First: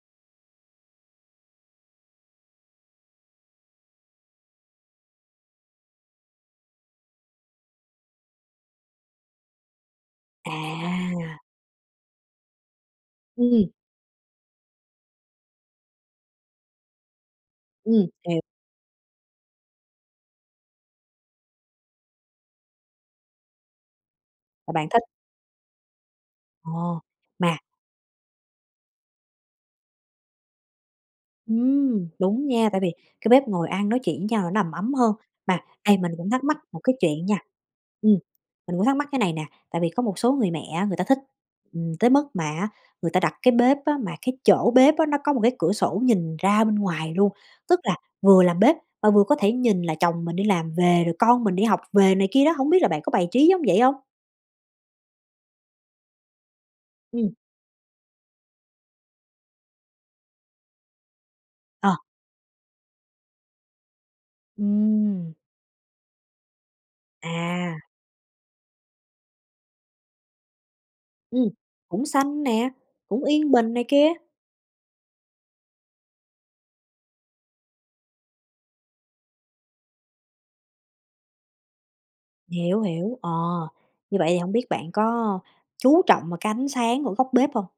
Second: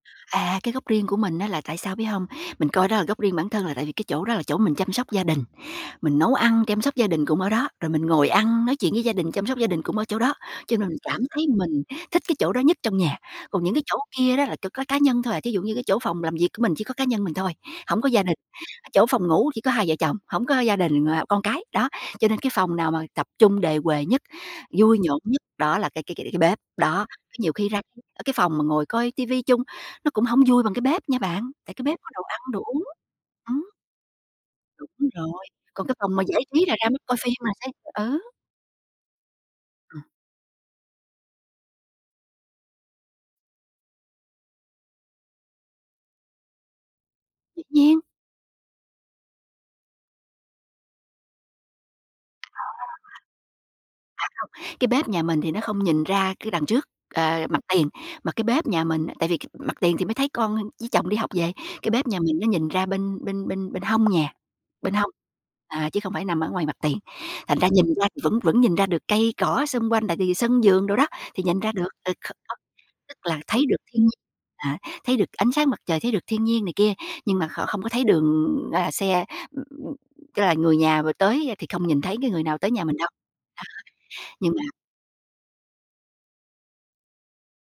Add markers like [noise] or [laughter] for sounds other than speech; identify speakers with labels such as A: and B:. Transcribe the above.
A: À, cái góc riêng của mình á là tại sao, biết hông, mình coi đó là góc riêng bản thân là tại vì cái chỗ đó là chỗ mình chăm sóc gia đình, mình nấu ăn, chăm sóc gia đình cũng ở đó, rồi mình ngồi ăn, nói chuyện với gia đình, chăm sóc gia đình cũng ở chỗ đó, cho nên mình cảm
B: À!
A: thấy mình thích cái chỗ đó nhất trong nhà. Còn
B: Ừm.
A: những cái chỗ kia đó là chỉ có cá nhân thôi, à, thí dụ như cái chỗ phòng làm việc của mình chỉ có cá nhân mình thôi, hổng
B: Ừm,
A: có gia đình,
B: hiểu.
A: chỗ phòng ngủ chỉ có hai vợ chồng, hổng có gia đình và con cái, đó, cho nên cái phòng nào mà tập trung đề huề nhất,
B: Mà bạn
A: vui
B: thích.
A: nhộn nhất đó là cái cái cái cái bếp.
B: Ồ!
A: Đó, nhiều
B: Mà
A: khi ra, ơ, cái phòng mà ngồi coi ti vi chung nó cũng hổng vui bằng cái bếp nha bạn, tại cái bếp
B: Ừm,
A: có đồ ăn,
B: đúng
A: đồ
B: nha, tại
A: uống.
B: vì cái bếp ngồi
A: Ừm.
B: ăn nói chuyện với nhau là nó đầm
A: Đúng
B: ấm hơn.
A: rồi,
B: Mà
A: còn cái
B: đây mình
A: phòng mà
B: cũng
A: giải
B: thắc mắc
A: trí là
B: một
A: ra
B: cái
A: mới coi
B: chuyện
A: phim
B: nha,
A: là sẽ
B: ừm,
A: ờ.
B: mình cũng thắc mắc cái này nè, tại vì
A: Ừm.
B: có một số người mẹ á người ta thích, ừm, tới mức mà á người ta đặt cái bếp á mà cái chỗ bếp á nó có một cái cửa sổ nhìn ra bên ngoài luôn,
A: Dĩ
B: tức là
A: nhiên.
B: vừa làm bếp mà vừa có thể nhìn là chồng mình đi làm về, rồi con mình đi học về này kia
A: À.
B: đó,
A: À,
B: hổng biết là bạn có bài trí giống vậy hông?
A: không, cái bếp nhà mình thì nó không nhìn ra cái đằng trước,
B: Ừm.
A: ờ, mặt tiền, mà cái bếp nhà mình tại vì cái mặt tiền thì mới thấy con với chồng đi học về, cái
B: Ờ.
A: bếp nhà mình nó nhìn ra bên bên bên bên hông nhà, bên hông,
B: Ừm.
A: à, chứ không phải nằm ở ngoài mặt tiền. Thành ra
B: À.
A: nhìn ra thì vẫn vẫn nhìn ra được cây cỏ xung quanh, tại vì sân vườn đồ đó, thì
B: Ừm.
A: nhìn ra được,
B: Cũng
A: ừ,
B: xanh
A: [unintelligible]
B: nè,
A: tức
B: cũng
A: là
B: yên
A: thấy
B: bình
A: được
B: này
A: thiên
B: kia.
A: nhiên, à, thấy được ánh sáng mặt trời, thấy được thiên nhiên này kia, nhưng mà kh không có thấy đường gara xe, ừm, tức là người nhà vừa tới, a, thì không nhìn thấy cái người nào tới
B: Hiểu,
A: nhà mình đâu.
B: hiểu, ờ, như
A: Đó,
B: vậy thì hổng
A: nhưng
B: biết
A: mà
B: bạn có chú trọng vào cái ánh sáng của góc bếp hông?